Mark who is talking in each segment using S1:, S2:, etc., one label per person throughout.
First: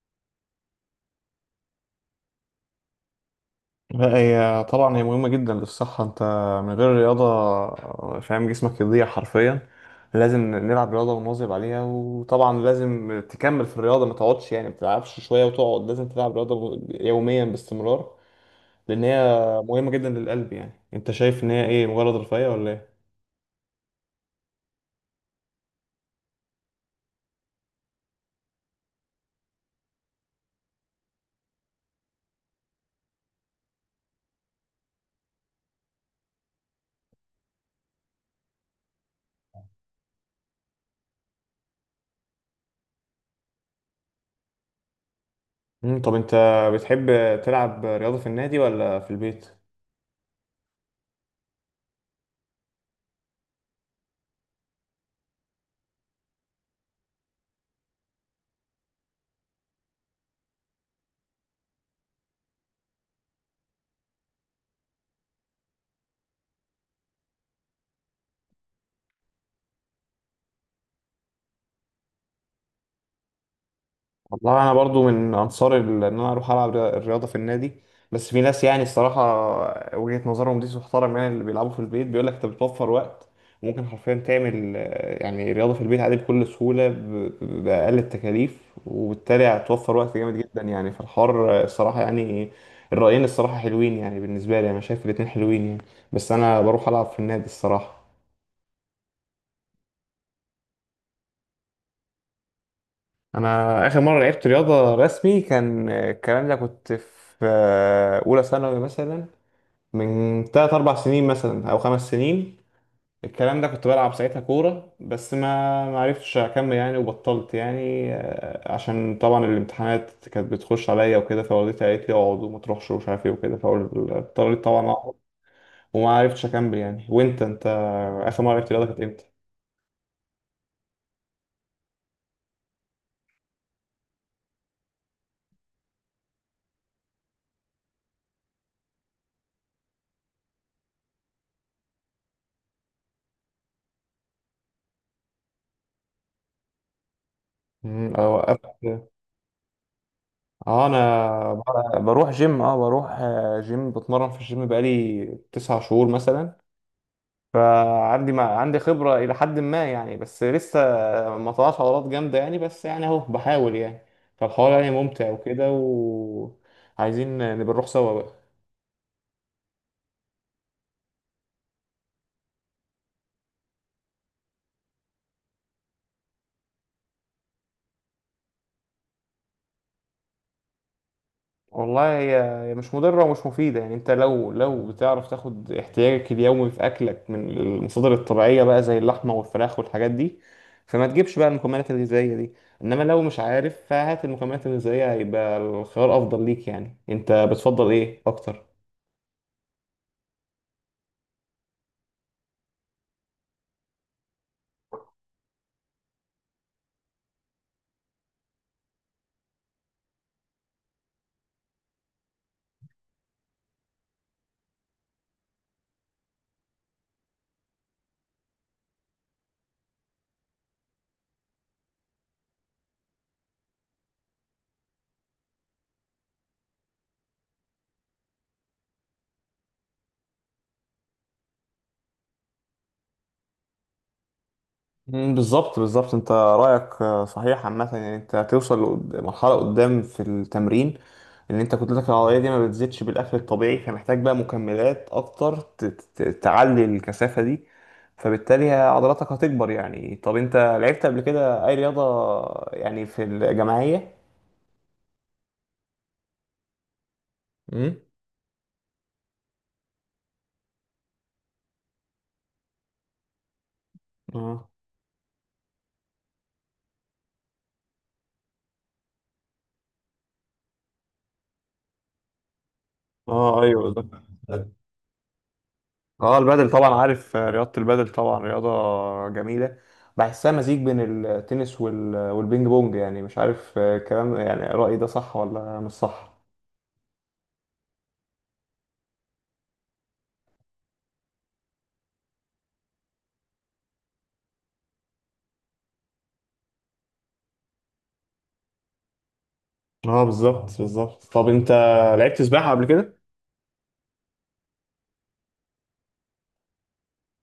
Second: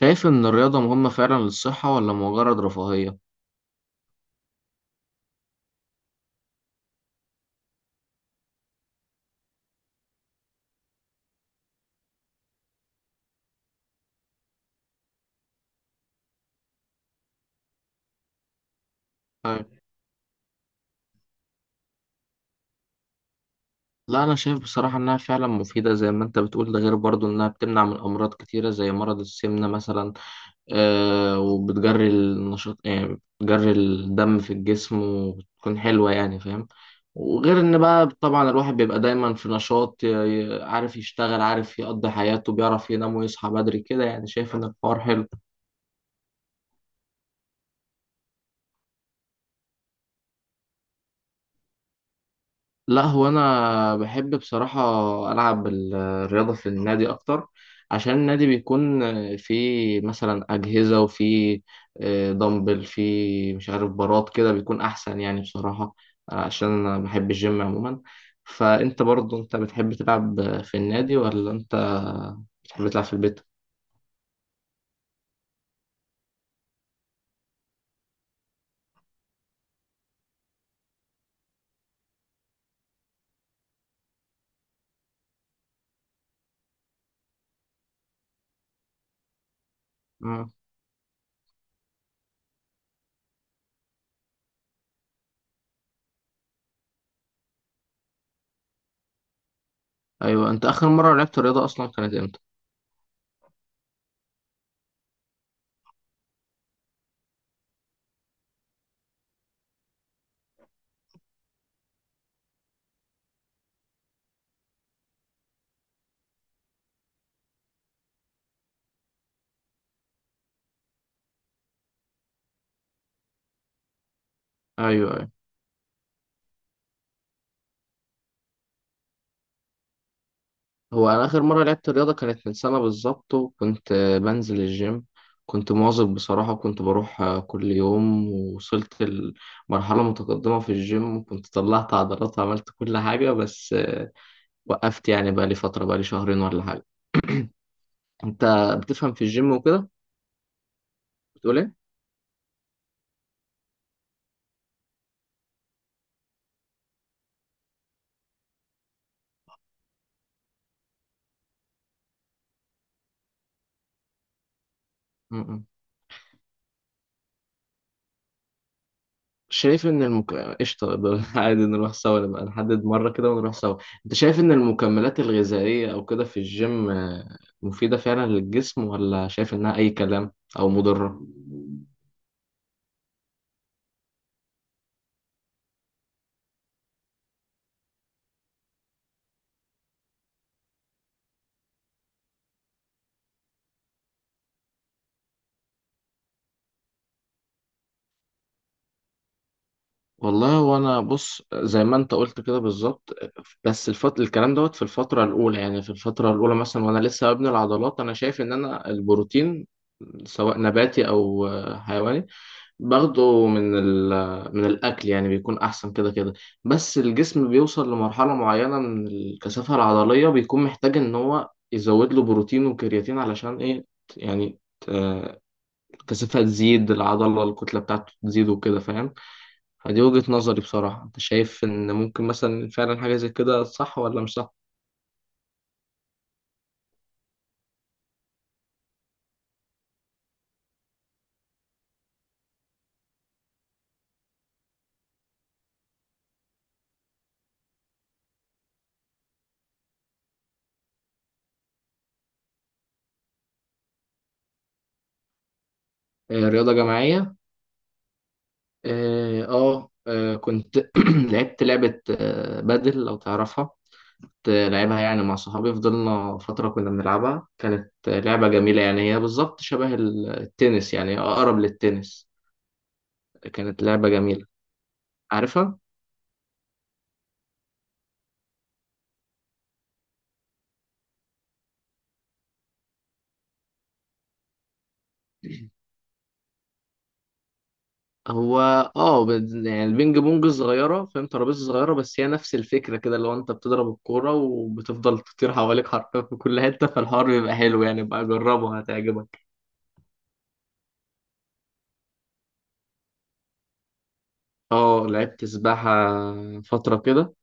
S1: شايف إن الرياضة مهمة فعلا للصحة ولا مجرد رفاهية؟
S2: لا، هي طبعا هي مهمة جدا للصحة. انت من غير رياضة فاهم جسمك يضيع حرفيا. لازم نلعب رياضة ونواظب عليها، وطبعا لازم تكمل في الرياضة ما تقعدش، يعني ما تلعبش شوية وتقعد، لازم تلعب رياضة يوميا باستمرار لأن هي
S1: طيب.
S2: مهمة جدا للقلب. يعني انت شايف ان هي ايه، مجرد رفاهية ولا ايه؟
S1: لا، أنا شايف بصراحة إنها فعلا مفيدة زي ما أنت بتقول، ده غير برضو إنها بتمنع من أمراض كتيرة زي مرض السمنة مثلا. وبتجري النشاط، يعني بتجري الدم في الجسم وبتكون حلوة، يعني فاهم؟ وغير إن بقى طبعا الواحد بيبقى دايما في نشاط، عارف يشتغل، عارف يقضي حياته، بيعرف ينام ويصحى بدري كده، يعني شايف إن الحوار حلو.
S2: طب انت بتحب تلعب رياضة في النادي ولا في البيت؟
S1: لا، هو انا بحب بصراحه العب الرياضه في النادي اكتر، عشان النادي بيكون فيه مثلا اجهزه، وفيه دمبل، فيه مش عارف براد كده بيكون احسن يعني بصراحه، عشان انا بحب الجيم عموما. فانت برضو انت بتحب تلعب في النادي ولا انت بتحب تلعب في البيت؟
S2: والله انا برضو من انصار ان انا اروح العب الرياضه في النادي. بس في ناس، يعني الصراحه وجهه نظرهم دي تحترم، يعني اللي بيلعبوا في البيت بيقول لك انت بتوفر وقت. وممكن حرفيا تعمل يعني رياضه في البيت عادي بكل سهوله باقل التكاليف. وبالتالي هتوفر وقت جامد
S1: مم.
S2: جدا، يعني في الحوار الصراحه يعني. الرايين الصراحه حلوين يعني، بالنسبه لي انا شايف الاتنين حلوين يعني، بس انا بروح العب في النادي الصراحه.
S1: ايوه، انت اخر مره لعبت رياضه اصلا كانت امتى؟
S2: انا اخر مره لعبت رياضه رسمي كان الكلام ده كنت في اولى ثانوي مثلا، من 3 4 سنين مثلا او خمس سنين. الكلام ده كنت بلعب ساعتها كوره، بس ما عرفتش اكمل يعني وبطلت يعني، عشان طبعا الامتحانات كانت بتخش عليا وكده، فوالدتي قالت لي اقعد وما تروحش ومش عارف ايه وكده، فاضطريت طبعا
S1: ايوه
S2: اقعد.
S1: أيوة.
S2: وما عرفتش اكمل يعني. وانت اخر مره لعبت رياضه كانت امتى؟
S1: هو أنا آخر مرة لعبت رياضة كانت من سنة بالظبط، وكنت بنزل الجيم. كنت مواظب بصراحة، وكنت بروح كل يوم، ووصلت لمرحلة متقدمة في الجيم، وكنت طلعت عضلات وعملت كل حاجة. بس وقفت يعني، بقالي فترة، بقالي شهرين ولا حاجة.
S2: أنا
S1: أنت
S2: وقفت.
S1: بتفهم في الجيم وكده؟
S2: اه انا
S1: بتقول إيه؟
S2: بروح جيم، بروح جيم، بتمرن في الجيم بقالي تسع شهور مثلا. فعندي، ما عندي خبرة إلى حد ما يعني، بس لسه ما طلعش عضلات جامدة يعني، بس يعني أهو بحاول يعني. فالحوار يعني ممتع
S1: م- م.
S2: وكده، وعايزين نبقى نروح سوا بقى.
S1: شايف ان المك... قشطة، ده عادي، نروح سوا، نبقى نحدد مرة كده ونروح سوا. انت شايف ان المكملات الغذائية او كده في الجيم مفيدة فعلا للجسم ولا شايف انها اي كلام او مضرة؟
S2: والله، هي مش مضرة ومش مفيدة، يعني انت لو بتعرف تاخد احتياجك اليومي في اكلك من المصادر الطبيعية بقى، زي اللحمة والفراخ والحاجات دي، فما تجيبش بقى المكملات الغذائية دي. انما لو مش عارف فهات المكملات الغذائية، هيبقى الخيار افضل ليك. يعني انت بتفضل ايه اكتر؟
S1: والله وانا بص زي ما انت قلت كده بالظبط، بس الكلام دوت في الفترة الاولى، يعني في الفترة الاولى مثلا وانا لسه ببني العضلات، انا شايف ان انا البروتين سواء نباتي او حيواني باخده من الأكل، يعني بيكون أحسن كده كده. بس الجسم بيوصل لمرحلة معينة من الكثافة العضلية، بيكون محتاج إن هو يزود له بروتين وكرياتين، علشان إيه يعني، آه، الكثافة تزيد، العضلة الكتلة بتاعته تزيد وكده فاهم. فدي وجهة نظري بصراحة. أنت شايف إن ممكن مثلا فعلا حاجة زي كده صح ولا مش صح؟
S2: مم، بالظبط بالظبط. انت رايك صحيح عامه، يعني انت هتوصل مرحله قدام في التمرين، ان انت كتلتك العضليه دي ما بتزيدش بالاكل الطبيعي، فمحتاج بقى مكملات اكتر تعلي الكثافه دي. فبالتالي عضلاتك هتكبر يعني. طب انت لعبت قبل كده اي رياضه، يعني في الجماعيه؟
S1: آه، رياضة جماعية.
S2: امم،
S1: كنت لعبت لعبة بادل، لو تعرفها.
S2: اه
S1: لعبها يعني مع صحابي، فضلنا فترة كنا بنلعبها، كانت لعبة جميلة، يعني هي بالظبط شبه التنس، يعني أقرب للتنس.
S2: اه
S1: كانت
S2: ايوه ده.
S1: لعبة جميلة، عارفها؟
S2: اه، البادل طبعا عارف، رياضة البادل طبعا رياضة جميلة. بحسها مزيج بين التنس والبينج بونج، يعني مش عارف الكلام. يعني رأيي ده صح ولا مش صح؟
S1: هو يعني البينج بونج صغيرة فاهم، ترابيزة صغيرة، بس هي نفس الفكرة كده، اللي هو انت بتضرب الكورة وبتفضل تطير حواليك حرفيا في كل حتة، فالحوار بيبقى حلو، يعني بقى جربه هتعجبك.
S2: اه بالظبط بالظبط. طب انت لعبت سباحة قبل كده؟
S1: اه لعبت سباحة فترة كده،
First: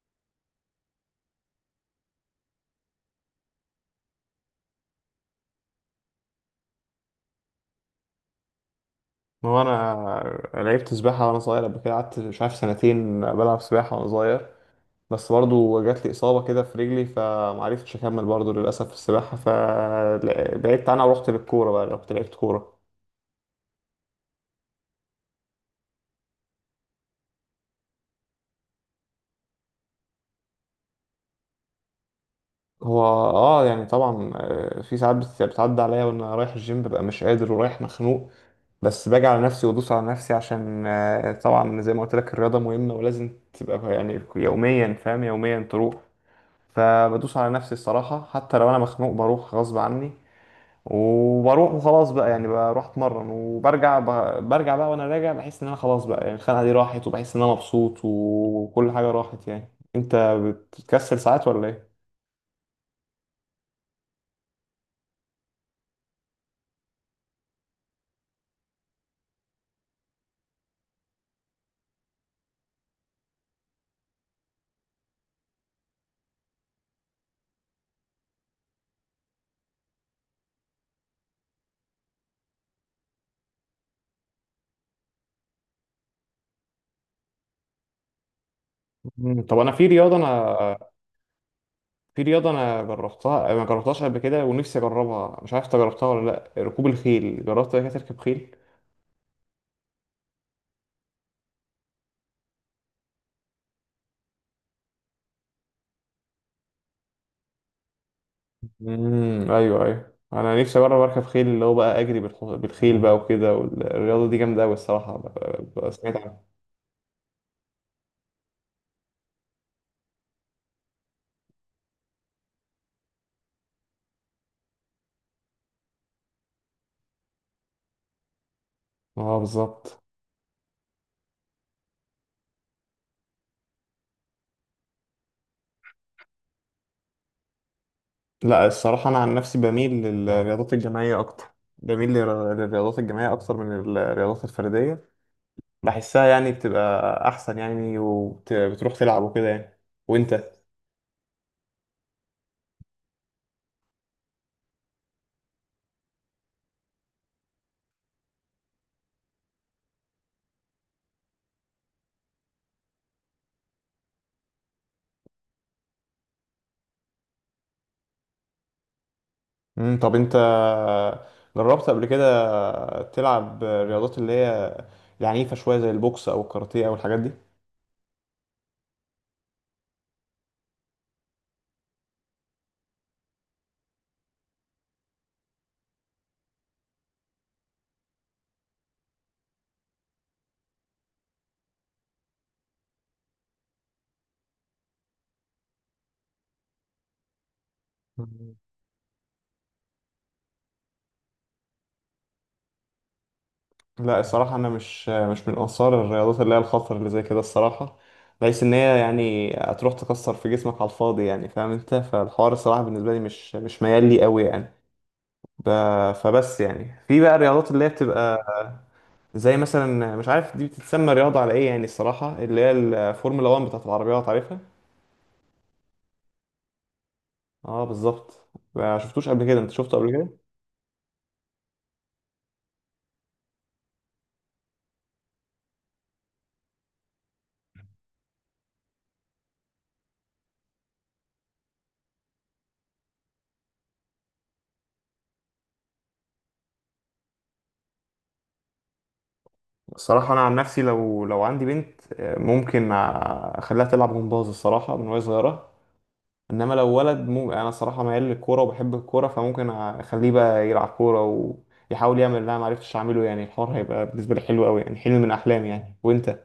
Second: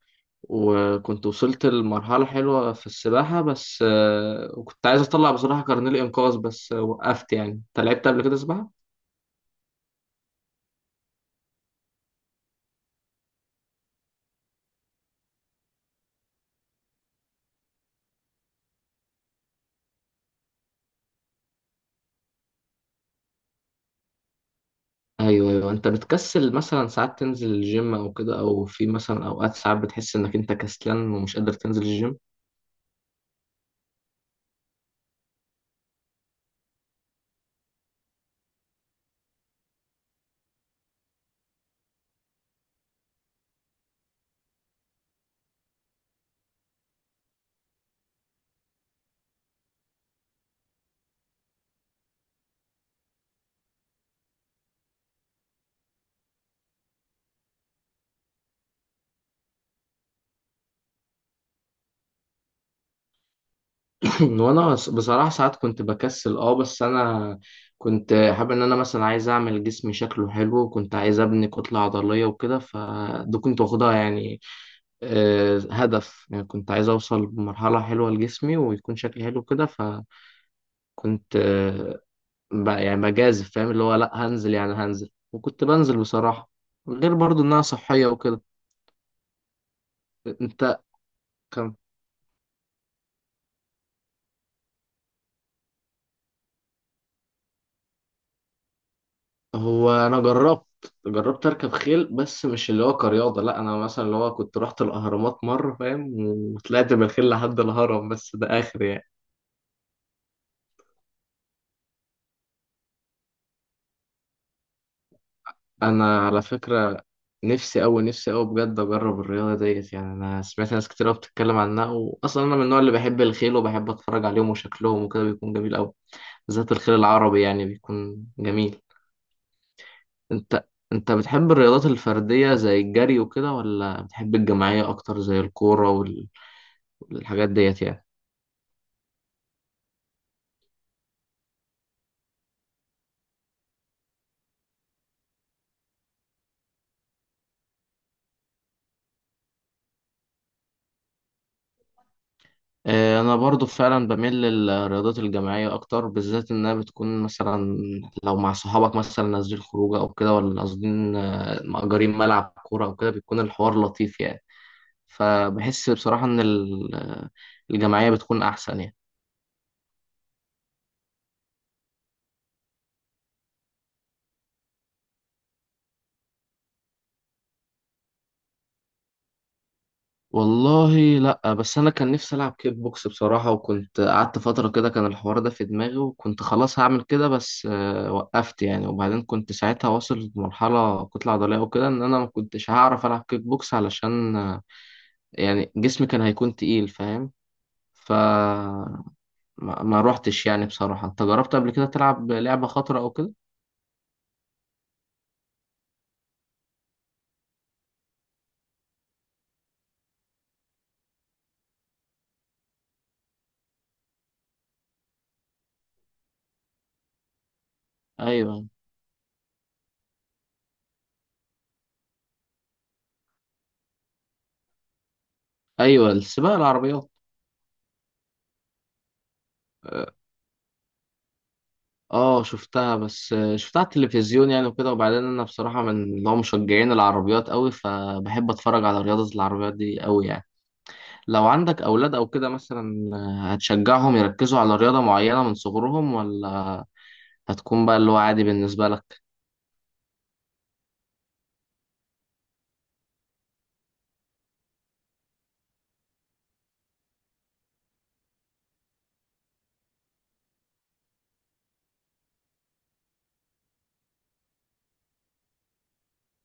S1: وكنت وصلت لمرحلة حلوة في السباحة، بس وكنت عايز أطلع بصراحة كارنيه الإنقاذ، بس وقفت يعني. أنت لعبت قبل كده سباحة؟
S2: ما هو انا لعبت سباحة وانا صغير قبل كده، قعدت مش عارف سنتين بلعب سباحة وانا صغير، بس برضو جات لي إصابة كده في رجلي فمعرفتش أكمل برضو للأسف في السباحة، فبعدت عنها ورحت للكورة بقى، رحت لعبت كورة.
S1: أيوه أيوه، أنت بتكسل مثلا ساعات تنزل الجيم أو كده، أو في مثلا أوقات ساعات بتحس إنك أنت كسلان ومش قادر تنزل الجيم؟
S2: هو، يعني طبعا في ساعات بتعدي عليا وانا رايح الجيم ببقى مش قادر ورايح مخنوق. بس باجي على نفسي وادوس على نفسي، عشان طبعا زي ما قلت لك الرياضه مهمه ولازم تبقى يعني يوميا، فاهم، يوميا تروح. فبدوس على نفسي الصراحه حتى لو انا مخنوق بروح غصب عني. وبروح وخلاص بقى، يعني بروح اتمرن وبرجع برجع بقى. وانا راجع بحس ان انا خلاص بقى، يعني الخناقه دي راحت، وبحس ان انا مبسوط وكل حاجه راحت يعني. انت بتكسل ساعات ولا ايه؟
S1: وانا بصراحة ساعات كنت بكسل، بس انا كنت حابب ان انا مثلا عايز اعمل جسمي شكله حلو، وكنت عايز ابني كتلة عضلية وكده، فده كنت واخدها يعني هدف، يعني كنت عايز اوصل بمرحلة حلوة لجسمي ويكون شكلي حلو كده، فكنت آه، يعني بجازف فاهم، اللي هو لا هنزل، يعني هنزل، وكنت بنزل بصراحة، غير برضو انها صحية وكده.
S2: طب انا في رياضه انا
S1: انت
S2: في رياضة أنا جربتها ما جربتهاش قبل كده، ونفسي أجربها، مش عارف أنت جربتها ولا لأ. ركوب الخيل، جربت قبل كده تركب خيل؟
S1: هو انا جربت، اركب خيل، بس مش اللي هو كرياضه. لا انا مثلا اللي هو كنت رحت الاهرامات مره فاهم، وطلعت بالخيل لحد الهرم، بس ده اخر يعني.
S2: امم، أيوه أيوه، أنا نفسي أجرب أركب خيل، اللي هو بقى أجري بالخيل بقى وكده، والرياضة دي جامدة أوي الصراحة، سمعت
S1: انا
S2: عنها.
S1: على فكره، نفسي أوي نفسي أوي بجد اجرب الرياضه ديت، يعني انا سمعت ناس كتير أوي بتتكلم عنها، واصلا انا من النوع اللي بحب الخيل، وبحب اتفرج عليهم وشكلهم وكده بيكون جميل أوي، بالذات الخيل العربي يعني بيكون جميل.
S2: أه بالظبط.
S1: انت انت بتحب الرياضات الفرديه زي الجري وكده، ولا بتحب الجماعيه اكتر زي الكوره والحاجات ديت يعني؟
S2: لا الصراحة، أنا عن نفسي بميل للرياضات الجماعية أكتر، بميل للرياضات الجماعية أكتر من الرياضات الفردية. بحسها يعني بتبقى أحسن يعني، وبتروح تلعب وكده يعني. وأنت؟
S1: انا برضو فعلا بميل للرياضات الجماعيه اكتر، بالذات انها بتكون مثلا لو مع صحابك مثلا نازلين خروجه او كده، ولا قاصدين مأجرين ملعب كوره او كده بيكون الحوار لطيف يعني. فبحس بصراحه ان الجماعيه بتكون احسن يعني.
S2: طب انت جربت قبل كده تلعب رياضات اللي هي العنيفة شوية، زي البوكس او الكاراتيه او الحاجات دي.
S1: والله لا، بس انا كان نفسي العب كيك بوكس بصراحه، وكنت قعدت فتره كده كان الحوار ده في دماغي، وكنت خلاص هعمل كده، بس وقفت يعني. وبعدين كنت ساعتها واصل لمرحله كتله عضليه وكده، ان انا ما كنتش هعرف العب كيك بوكس علشان يعني جسمي كان هيكون تقيل فاهم. ف
S2: مم.
S1: ما روحتش يعني بصراحه. انت جربت قبل كده تلعب لعبه خطره او كده؟
S2: لا الصراحة انا مش من انصار الرياضات اللي هي الخطر اللي زي كده الصراحة، بحيث ان هي يعني هتروح تكسر في جسمك على الفاضي، يعني فاهم انت، فالحوار الصراحة بالنسبة لي مش ميال لي قوي يعني. ب... فبس يعني في بقى الرياضات اللي هي بتبقى،
S1: ايوه
S2: زي مثلا، مش عارف دي بتتسمى رياضة على ايه يعني، الصراحة اللي هي الفورمولا 1 بتاعت العربيات، عارفها؟
S1: ايوه، السباق العربيات.
S2: اه بالظبط. ما شفتوش قبل كده؟ انت شفته قبل كده؟
S1: اه شفتها، بس شفتها على التلفزيون يعني وكده، وبعدين انا بصراحه من اللي هو مشجعين العربيات قوي، فبحب اتفرج على رياضه العربيات دي قوي يعني. لو عندك اولاد او كده مثلا هتشجعهم يركزوا على رياضه معينه من صغرهم، ولا هتكون بقى اللي هو عادي بالنسبه لك؟
S2: الصراحه انا عن نفسي لو عندي بنت، ممكن اخليها تلعب جمباز الصراحه من وهي صغيره. انما لو ولد انا صراحه ميال للكوره وبحب الكوره، فممكن اخليه بقى يلعب كوره، ويحاول يعمل اللي انا ما عرفتش اعمله. يعني الحوار هيبقى بالنسبه لي حلو قوي يعني، حلم من احلامي يعني. وانت؟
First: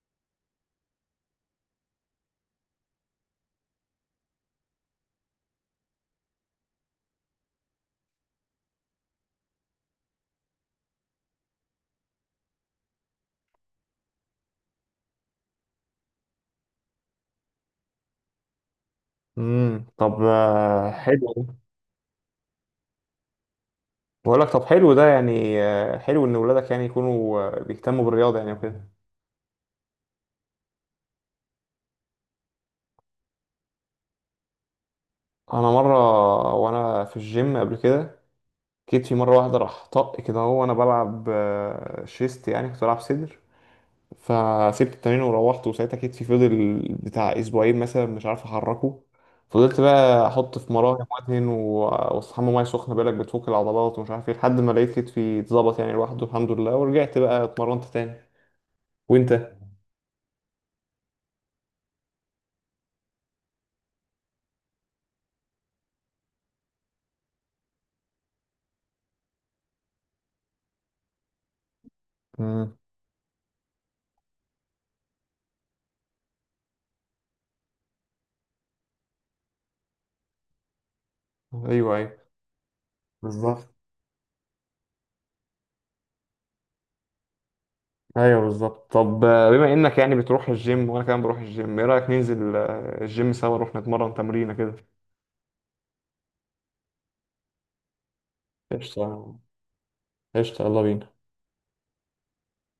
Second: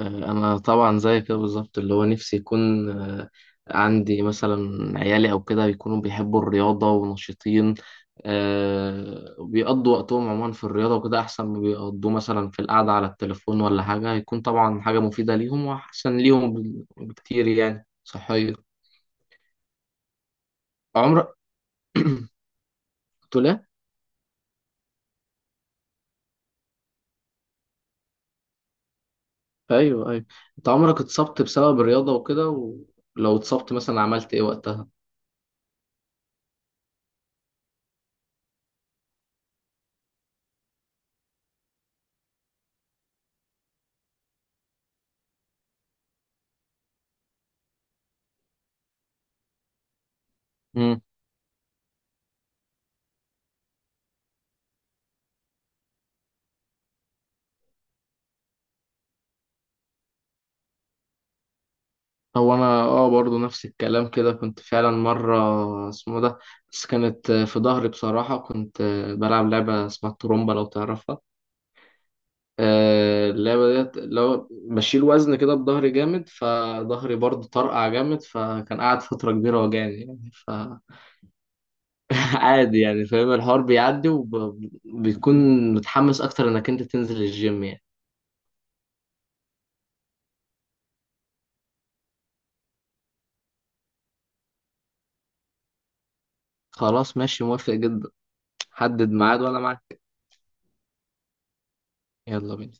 S1: انا طبعا زي كده بالظبط، اللي هو نفسي يكون عندي مثلا عيالي او كده يكونوا بيحبوا الرياضه ونشيطين، بيقضوا وقتهم عموما في الرياضه وكده احسن ما بيقضوا مثلا في القعده على التليفون ولا حاجه، هيكون طبعا حاجه مفيده ليهم واحسن ليهم بكتير، يعني صحيه.
S2: امم، طب
S1: عمرك
S2: حلو.
S1: قلت له،
S2: بقول لك طب حلو ده، يعني حلو ان ولادك يعني يكونوا بيهتموا بالرياضه يعني وكده.
S1: ايوه ايوه، انت عمرك اتصبت بسبب الرياضه وكده، ولو اتصبت مثلا عملت ايه وقتها؟
S2: انا مره وانا في الجيم قبل كده، جيت في مرة واحدة راح طق كده، هو وأنا بلعب شيست، يعني كنت بلعب صدر. فسبت التمرين وروحت، وساعتها كتفي فضل بتاع أسبوعين مثلا مش عارف أحركه. فضلت بقى أحط في مراهم وأدهن وأستحمى مية سخنة، بالك بتفك العضلات ومش عارف إيه، لحد ما لقيت كتفي اتظبط يعني لوحده الحمد لله، ورجعت بقى اتمرنت تاني. وأنت؟
S1: هو انا برضو نفس الكلام كده، كنت فعلا مره اسمه ده، بس كانت في ظهري بصراحه، كنت بلعب لعبه اسمها الترومبا لو تعرفها.
S2: امم،
S1: اللعبه ديت لو بشيل وزن كده بظهري جامد، فظهري برضو طرقع جامد، فكان قاعد فتره كبيره وجعني يعني.
S2: أيوه أيوه
S1: عادي يعني فاهم، الحوار
S2: بالظبط،
S1: بيعدي وبيكون متحمس اكتر انك انت تنزل الجيم يعني.
S2: أيوه بالظبط. طب بما إنك يعني بتروح الجيم وأنا كمان بروح الجيم، إيه رأيك ننزل الجيم سوا، نروح نتمرن تمرينة كده؟
S1: خلاص ماشي، موافق جدا، حدد
S2: قشطة،
S1: ميعاد وانا معاك.
S2: قشطة، يلا بينا.
S1: يلا بينا.